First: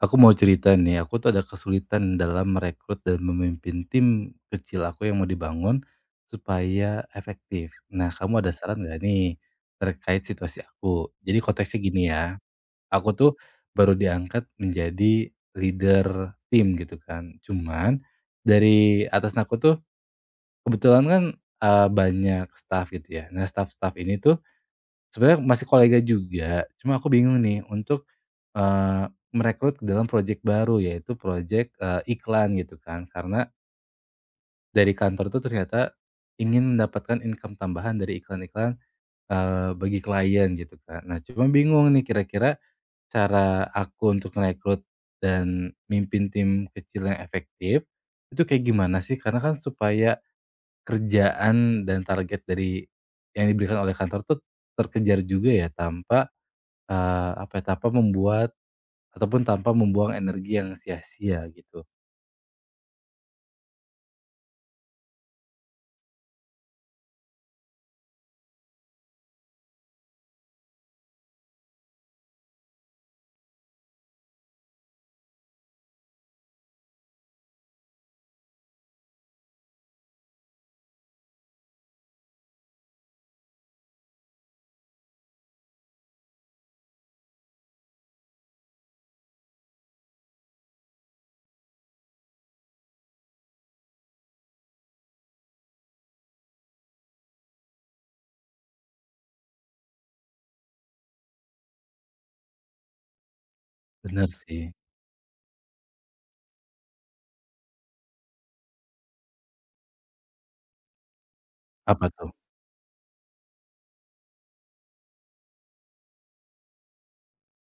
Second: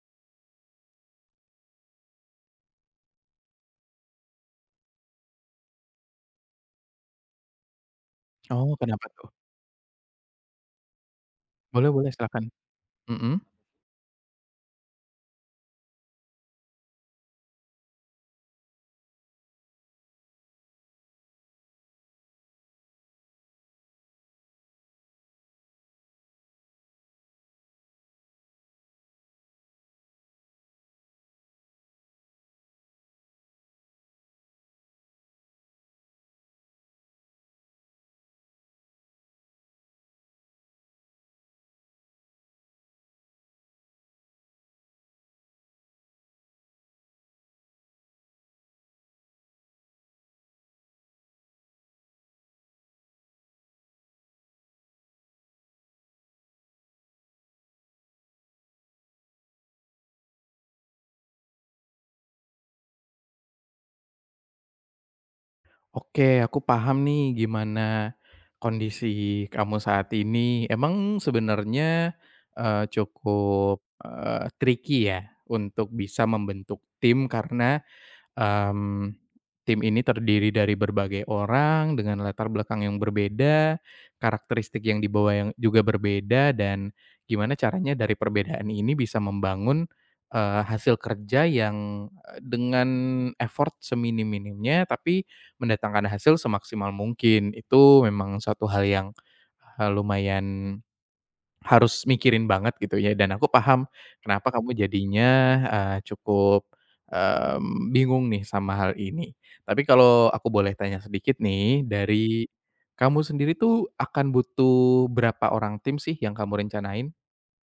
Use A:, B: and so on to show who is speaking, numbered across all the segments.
A: Aku mau cerita nih, aku tuh ada kesulitan dalam merekrut dan memimpin tim kecil aku yang mau dibangun supaya efektif. Nah, kamu ada
B: Oh,
A: saran nggak
B: kenapa tuh?
A: nih terkait situasi aku? Jadi konteksnya
B: Boleh
A: gini
B: boleh,
A: ya,
B: silakan.
A: aku tuh
B: Mhm.
A: baru diangkat menjadi leader tim gitu kan. Cuman dari atas aku tuh kebetulan kan banyak staff gitu ya. Nah, staff-staff ini tuh sebenarnya masih kolega juga. Cuma aku bingung nih untuk merekrut ke dalam proyek baru, yaitu proyek iklan gitu kan. Karena dari kantor itu ternyata ingin mendapatkan income tambahan dari iklan-iklan, bagi klien gitu kan. Nah, cuma bingung nih kira-kira cara aku untuk merekrut dan mimpin tim kecil yang efektif, itu kayak gimana sih? Karena kan supaya kerjaan dan target dari yang diberikan oleh kantor tuh terkejar juga ya tanpa, apa ya, tanpa membuat ataupun tanpa membuang energi yang sia-sia gitu.
B: Oke, aku paham nih gimana kondisi kamu saat ini. Emang sebenarnya, cukup, tricky ya untuk bisa membentuk tim karena Mmm, tim ini terdiri dari berbagai orang dengan latar belakang yang berbeda, karakteristik yang dibawa yang juga berbeda, dan gimana caranya dari perbedaan ini bisa membangun, hasil kerja yang, dengan effort seminim-minimnya, tapi mendatangkan hasil semaksimal mungkin. Itu memang suatu hal yang, lumayan harus mikirin banget gitu ya, dan aku paham
A: Bener
B: kenapa
A: sih.
B: kamu jadinya, cukup, bingung nih sama hal ini. Tapi kalau aku boleh tanya sedikit nih,
A: Apa tuh?
B: dari kamu sendiri tuh akan butuh berapa orang tim sih yang kamu rencanain?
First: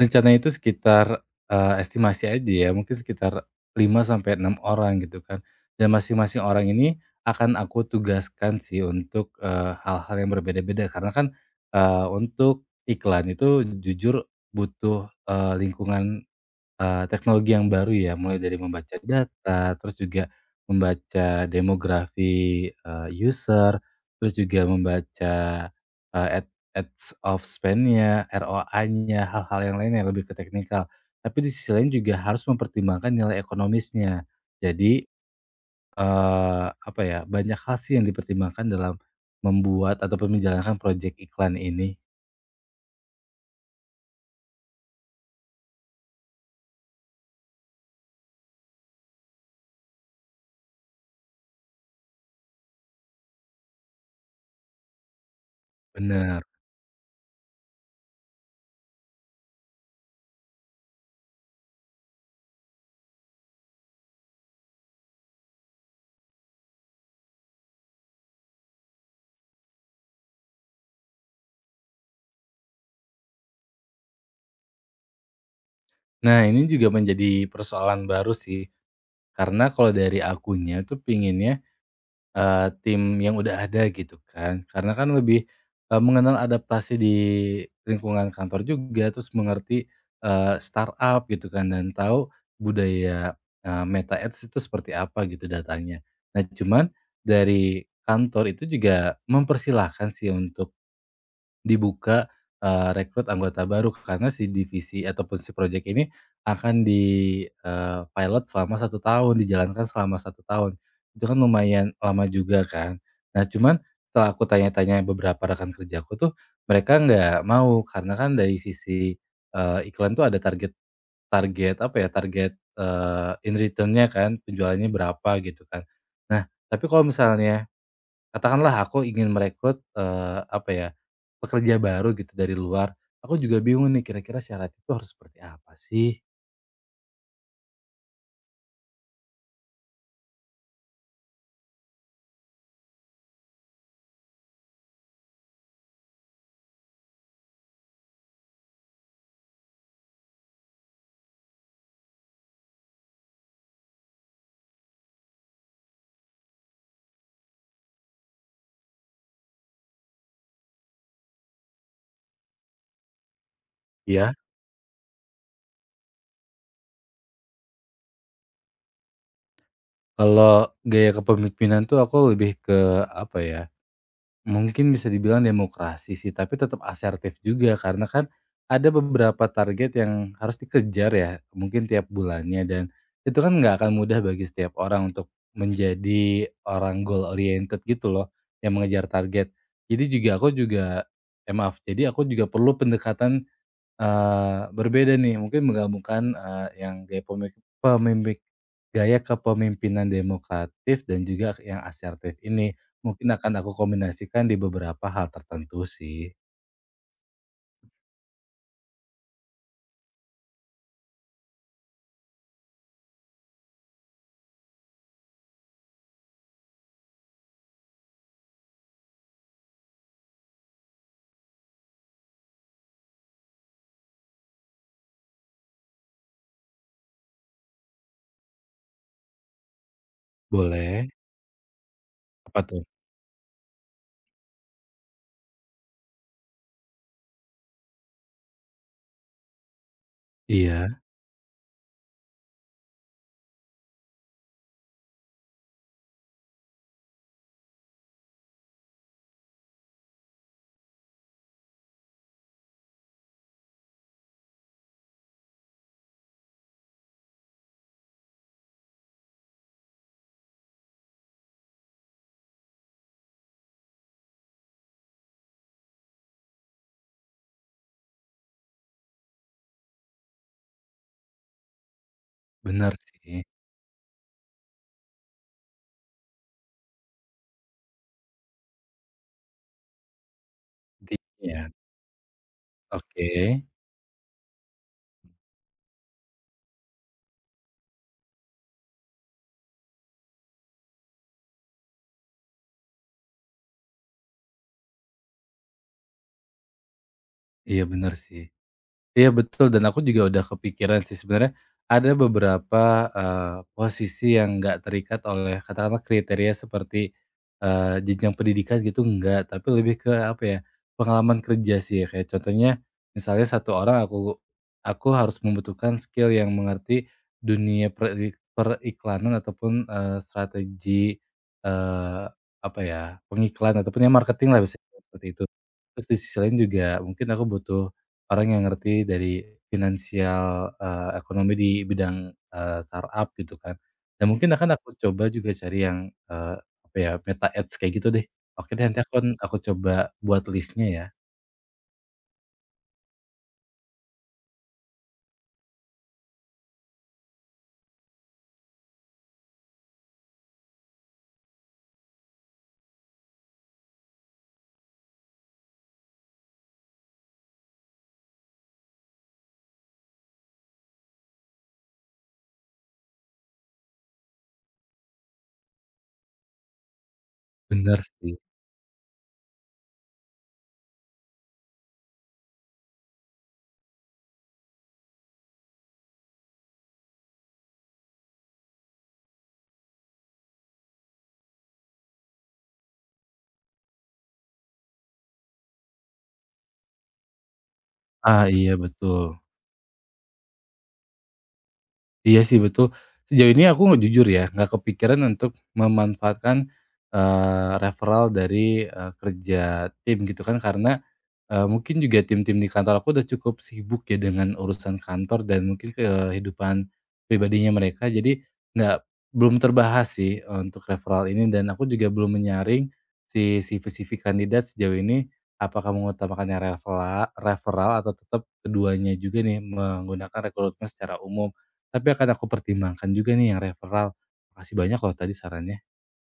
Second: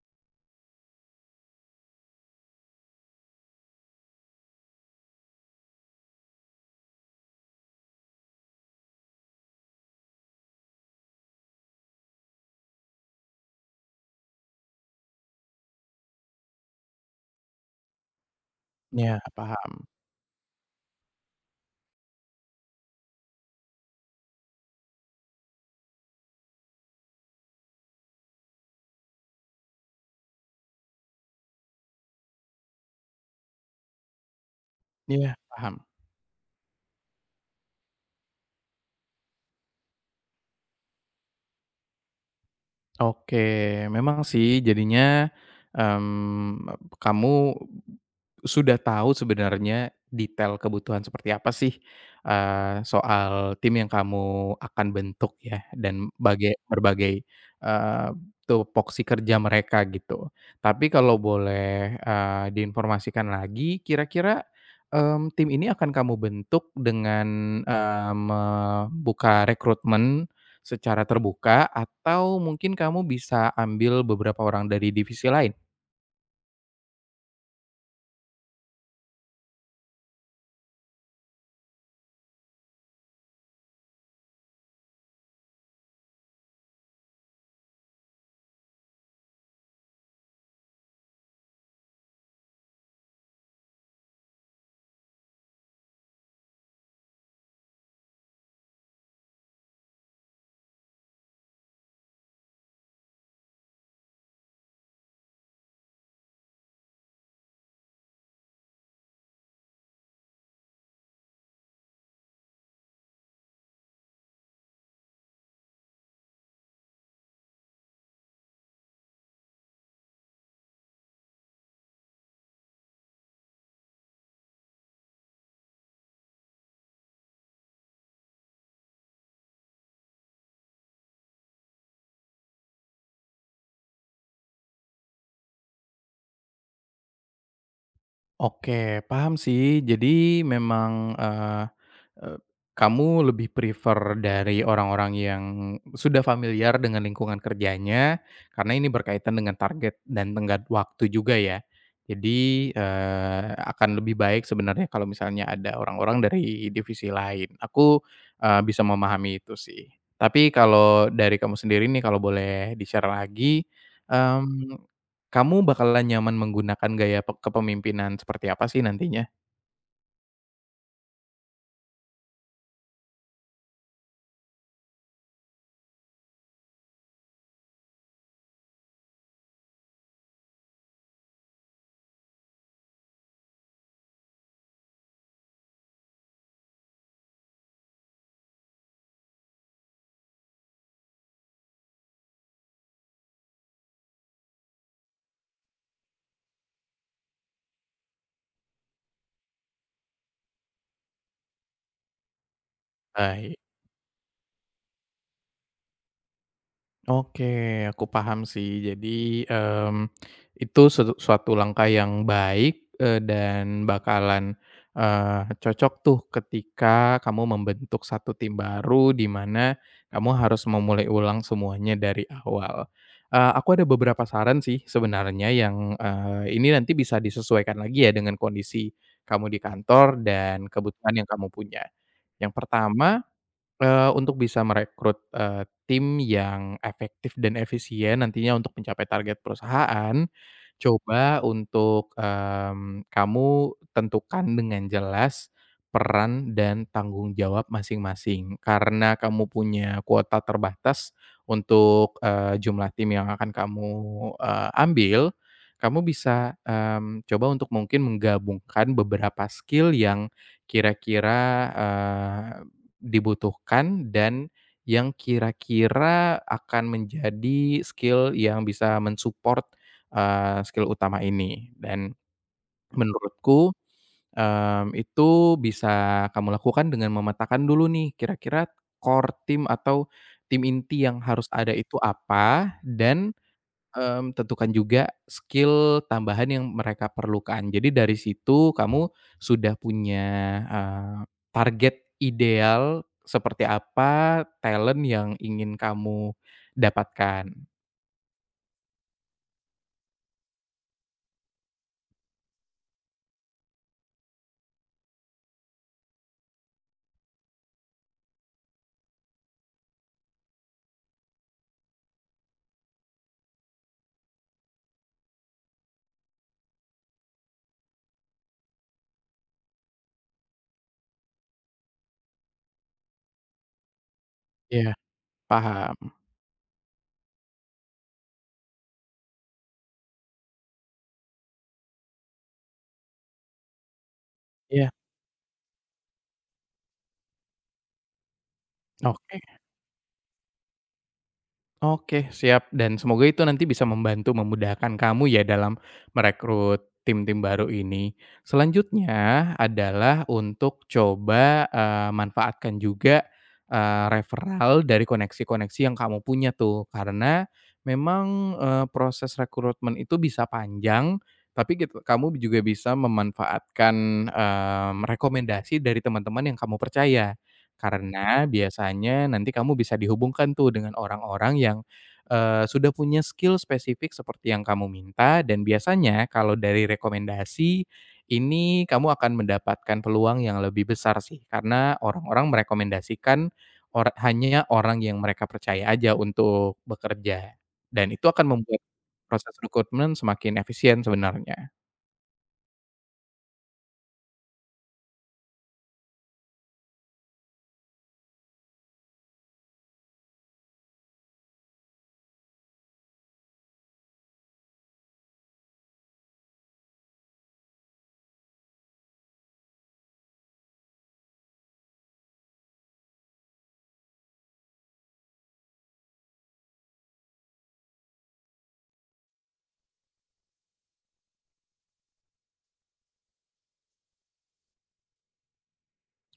A: Rencananya itu sekitar, estimasi aja ya, mungkin sekitar 5 sampai 6 orang gitu kan. Dan masing-masing orang ini akan aku tugaskan sih untuk, hal-hal yang berbeda-beda karena kan, untuk iklan itu jujur butuh, lingkungan teknologi yang baru ya, mulai dari membaca
B: Ya
A: data,
B: paham.
A: terus juga membaca demografi, user, terus juga membaca, eee, ad ads of spend-nya, ROA-nya, hal-hal yang lain yang lebih ke teknikal. Tapi di sisi lain juga harus mempertimbangkan nilai ekonomisnya. Jadi,
B: Iya. Paham.
A: apa ya, banyak hal sih yang dipertimbangkan dalam membuat ataupun menjalankan proyek iklan ini.
B: Oke, memang sih jadinya, kamu sudah tahu sebenarnya detail kebutuhan seperti apa sih, soal tim yang kamu akan bentuk ya dan
A: Benar.
B: berbagai, eee, tupoksi kerja mereka gitu. Tapi kalau boleh, diinformasikan lagi kira-kira, tim ini akan kamu bentuk dengan, membuka rekrutmen secara terbuka atau mungkin kamu bisa ambil beberapa orang dari divisi lain?
A: Nah, ini juga menjadi persoalan baru sih, karena kalau dari akunya tuh pinginnya tim yang udah ada gitu kan, karena kan lebih, mengenal adaptasi di lingkungan kantor juga, terus mengerti, startup gitu kan dan tahu budaya, Meta Ads itu seperti apa gitu datanya. Nah cuman dari kantor itu juga mempersilahkan sih untuk dibuka, rekrut anggota baru karena si divisi ataupun si project ini akan di pilot selama satu tahun, dijalankan selama satu tahun. Itu kan lumayan lama juga kan. Nah cuman setelah aku tanya-tanya beberapa rekan kerjaku tuh, mereka nggak mau karena kan dari sisi, iklan tuh ada target target apa ya, target, in return kan, penjualannya berapa gitu kan. Nah, tapi kalau misalnya katakanlah aku ingin merekrut, apa ya, pekerja baru gitu dari luar, aku juga bingung nih kira-kira syarat itu harus seperti apa sih?
B: Oke, paham sih. Jadi memang, eee eee, kamu lebih prefer dari orang-orang yang sudah familiar dengan lingkungan kerjanya, karena ini berkaitan dengan target dan tenggat waktu juga ya. Jadi, akan lebih baik sebenarnya kalau misalnya ada orang-orang dari divisi lain. Aku, bisa memahami itu sih. Tapi kalau dari kamu sendiri nih, kalau boleh di-share lagi,
A: Ya.
B: Mhm. Kamu bakalan nyaman menggunakan gaya kepemimpinan seperti apa sih nantinya?
A: Kalau gaya kepemimpinan tuh aku lebih ke apa ya, mungkin bisa dibilang demokrasi sih, tapi tetap asertif juga karena kan ada beberapa target yang harus dikejar ya, mungkin tiap bulannya dan itu kan nggak akan mudah bagi setiap orang untuk menjadi orang goal oriented gitu loh, yang mengejar target. Jadi juga aku juga eh maaf, jadi aku juga perlu pendekatan berbeda nih mungkin menggabungkan, eee, yang gaya pemik pemimpik gaya kepemimpinan demokratif dan juga yang asertif ini, mungkin
B: Ah,
A: akan aku kombinasikan di beberapa hal tertentu sih.
B: oke, aku paham sih. Jadi, itu suatu suatu langkah yang baik, dan bakalan, cocok tuh ketika kamu membentuk satu tim baru di mana kamu harus memulai ulang semuanya dari awal. Aku ada beberapa saran sih sebenarnya yang, ini nanti bisa disesuaikan lagi ya dengan kondisi kamu di kantor dan
A: Boleh.
B: kebutuhan yang kamu punya. Yang
A: Apa tuh?
B: pertama, untuk bisa merekrut, tim yang efektif dan efisien nantinya untuk mencapai target perusahaan,
A: Iya,
B: coba untuk, kamu tentukan dengan jelas peran dan tanggung jawab masing-masing. Karena kamu punya kuota terbatas untuk, jumlah tim yang akan kamu, ambil, kamu bisa, coba untuk mungkin menggabungkan beberapa skill yang kira-kira, eee dibutuhkan dan yang kira-kira akan menjadi skill yang bisa men-support, skill utama ini. Dan
A: benar sih.
B: menurutku, itu bisa kamu lakukan dengan memetakan dulu nih kira-kira core team atau tim inti yang harus
A: Intinya,
B: ada itu apa.
A: oke.
B: Dan tentukan juga skill tambahan yang mereka perlukan. Jadi dari situ kamu sudah punya, eee, target ideal seperti apa talent yang ingin kamu dapatkan.
A: Iya benar sih. Iya betul dan aku juga udah kepikiran sih sebenarnya ada beberapa, posisi yang nggak terikat oleh katakanlah kriteria seperti, jenjang pendidikan gitu nggak tapi lebih ke apa ya, pengalaman kerja sih ya kayak contohnya misalnya satu orang aku harus membutuhkan skill yang mengerti dunia periklanan ataupun, strategi, eee, apa ya, pengiklan ataupun ya marketing lah bisa
B: Iya.
A: seperti itu. Terus
B: Paham.
A: di sisi lain juga mungkin aku butuh orang yang ngerti dari finansial, ekonomi di bidang, startup gitu kan. Dan Mhm. mungkin akan
B: Iya,
A: aku coba juga cari yang, apa ya, Meta Ads kayak gitu deh. Oke deh nanti aku
B: oke.
A: aku coba buat list-nya ya.
B: Oke, siap, dan semoga itu nanti bisa membantu memudahkan kamu ya dalam merekrut tim-tim baru ini. Selanjutnya adalah untuk coba, manfaatkan juga, referral dari koneksi-koneksi yang kamu punya tuh. Karena memang, proses rekrutmen itu bisa panjang, tapi gitu kamu juga bisa memanfaatkan, rekomendasi dari teman-teman yang kamu percaya.
A: Bener sih.
B: Karena biasanya nanti kamu bisa dihubungkan tuh dengan orang-orang yang, sudah punya skill spesifik seperti yang kamu minta, dan biasanya kalau dari rekomendasi, ini kamu akan mendapatkan peluang yang lebih besar sih karena orang-orang merekomendasikan hanya orang yang mereka percaya aja untuk bekerja, dan itu akan
A: Ah, iya
B: membuat
A: betul.
B: proses rekrutmen semakin efisien sebenarnya.
A: Iya sih betul. Sejauh ini aku nggak jujur ya, nggak kepikiran untuk memanfaatkan, referral dari, kerja tim gitu kan karena, mungkin juga tim-tim di kantor aku udah cukup sibuk ya dengan urusan kantor dan mungkin kehidupan pribadinya mereka. Jadi nggak, belum terbahas sih untuk referral ini dan aku juga belum menyaring si CV-CV kandidat sejauh ini, apakah mengutamakannya referral atau tetap keduanya juga nih menggunakan rekrutmen secara umum. Tapi akan aku pertimbangkan juga nih yang referral. Makasih banyak loh tadi sarannya.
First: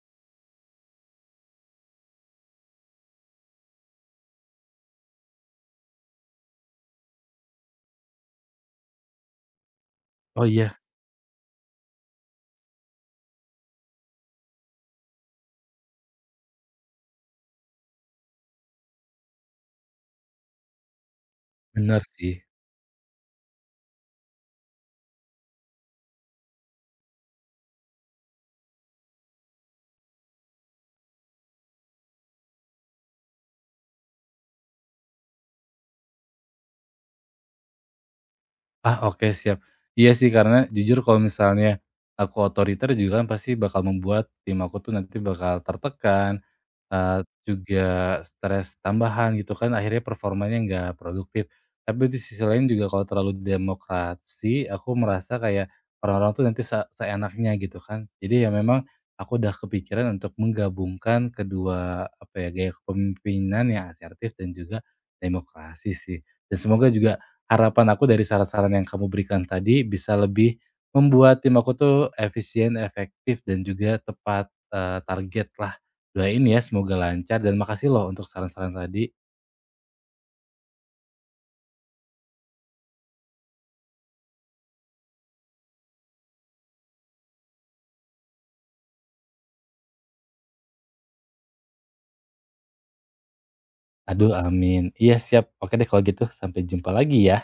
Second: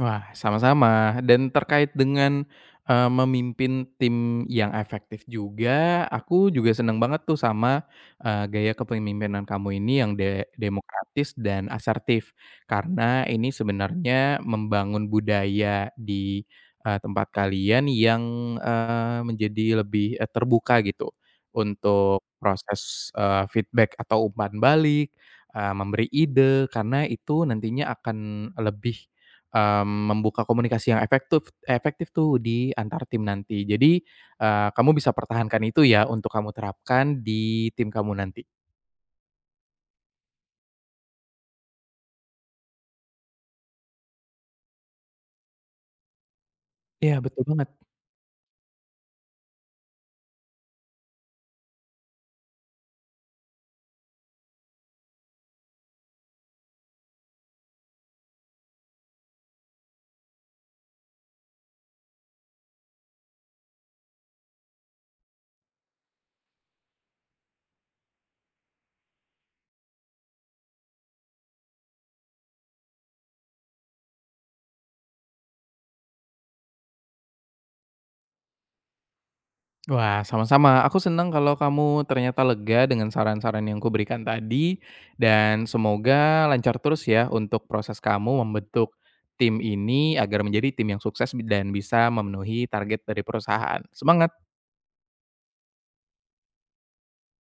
B: Wah, sama-sama. Dan terkait dengan, memimpin tim yang efektif juga, aku juga seneng banget tuh sama, gaya kepemimpinan kamu ini yang
A: Oh iya,
B: demokratis dan asertif. Karena ini sebenarnya membangun budaya di, tempat kalian yang, menjadi lebih, terbuka gitu
A: bener
B: untuk
A: sih.
B: proses, feedback atau umpan balik, memberi ide, karena itu nantinya akan lebih membuka komunikasi yang efektif efektif tuh di antar tim nanti. Jadi, kamu bisa pertahankan itu ya untuk kamu terapkan di tim kamu nanti.
A: Ah, oke siap. Iya sih karena jujur kalau misalnya aku otoriter juga kan pasti bakal membuat tim aku tuh nanti bakal tertekan,
B: Iya, betul banget.
A: juga stres tambahan gitu kan akhirnya performanya nggak produktif. Tapi di sisi lain juga kalau terlalu demokrasi aku merasa kayak orang-orang tuh nanti seenaknya gitu kan. Jadi ya memang aku udah kepikiran untuk menggabungkan kedua apa ya, gaya kepemimpinan yang asertif dan juga demokrasi sih. Dan semoga juga harapan aku dari saran-saran yang kamu berikan tadi bisa lebih membuat tim aku tuh efisien, efektif, dan juga tepat, targetlah. Doain ya semoga lancar dan makasih loh untuk saran-saran tadi.
B: Wah, sama-sama. Aku senang kalau kamu ternyata lega dengan saran-saran yang kuberikan tadi, dan semoga lancar terus ya untuk proses kamu membentuk tim ini agar menjadi tim yang sukses dan bisa memenuhi target dari perusahaan.
A: Aduh
B: Semangat.
A: amin. Iya siap. Oke deh kalau gitu sampai jumpa lagi ya.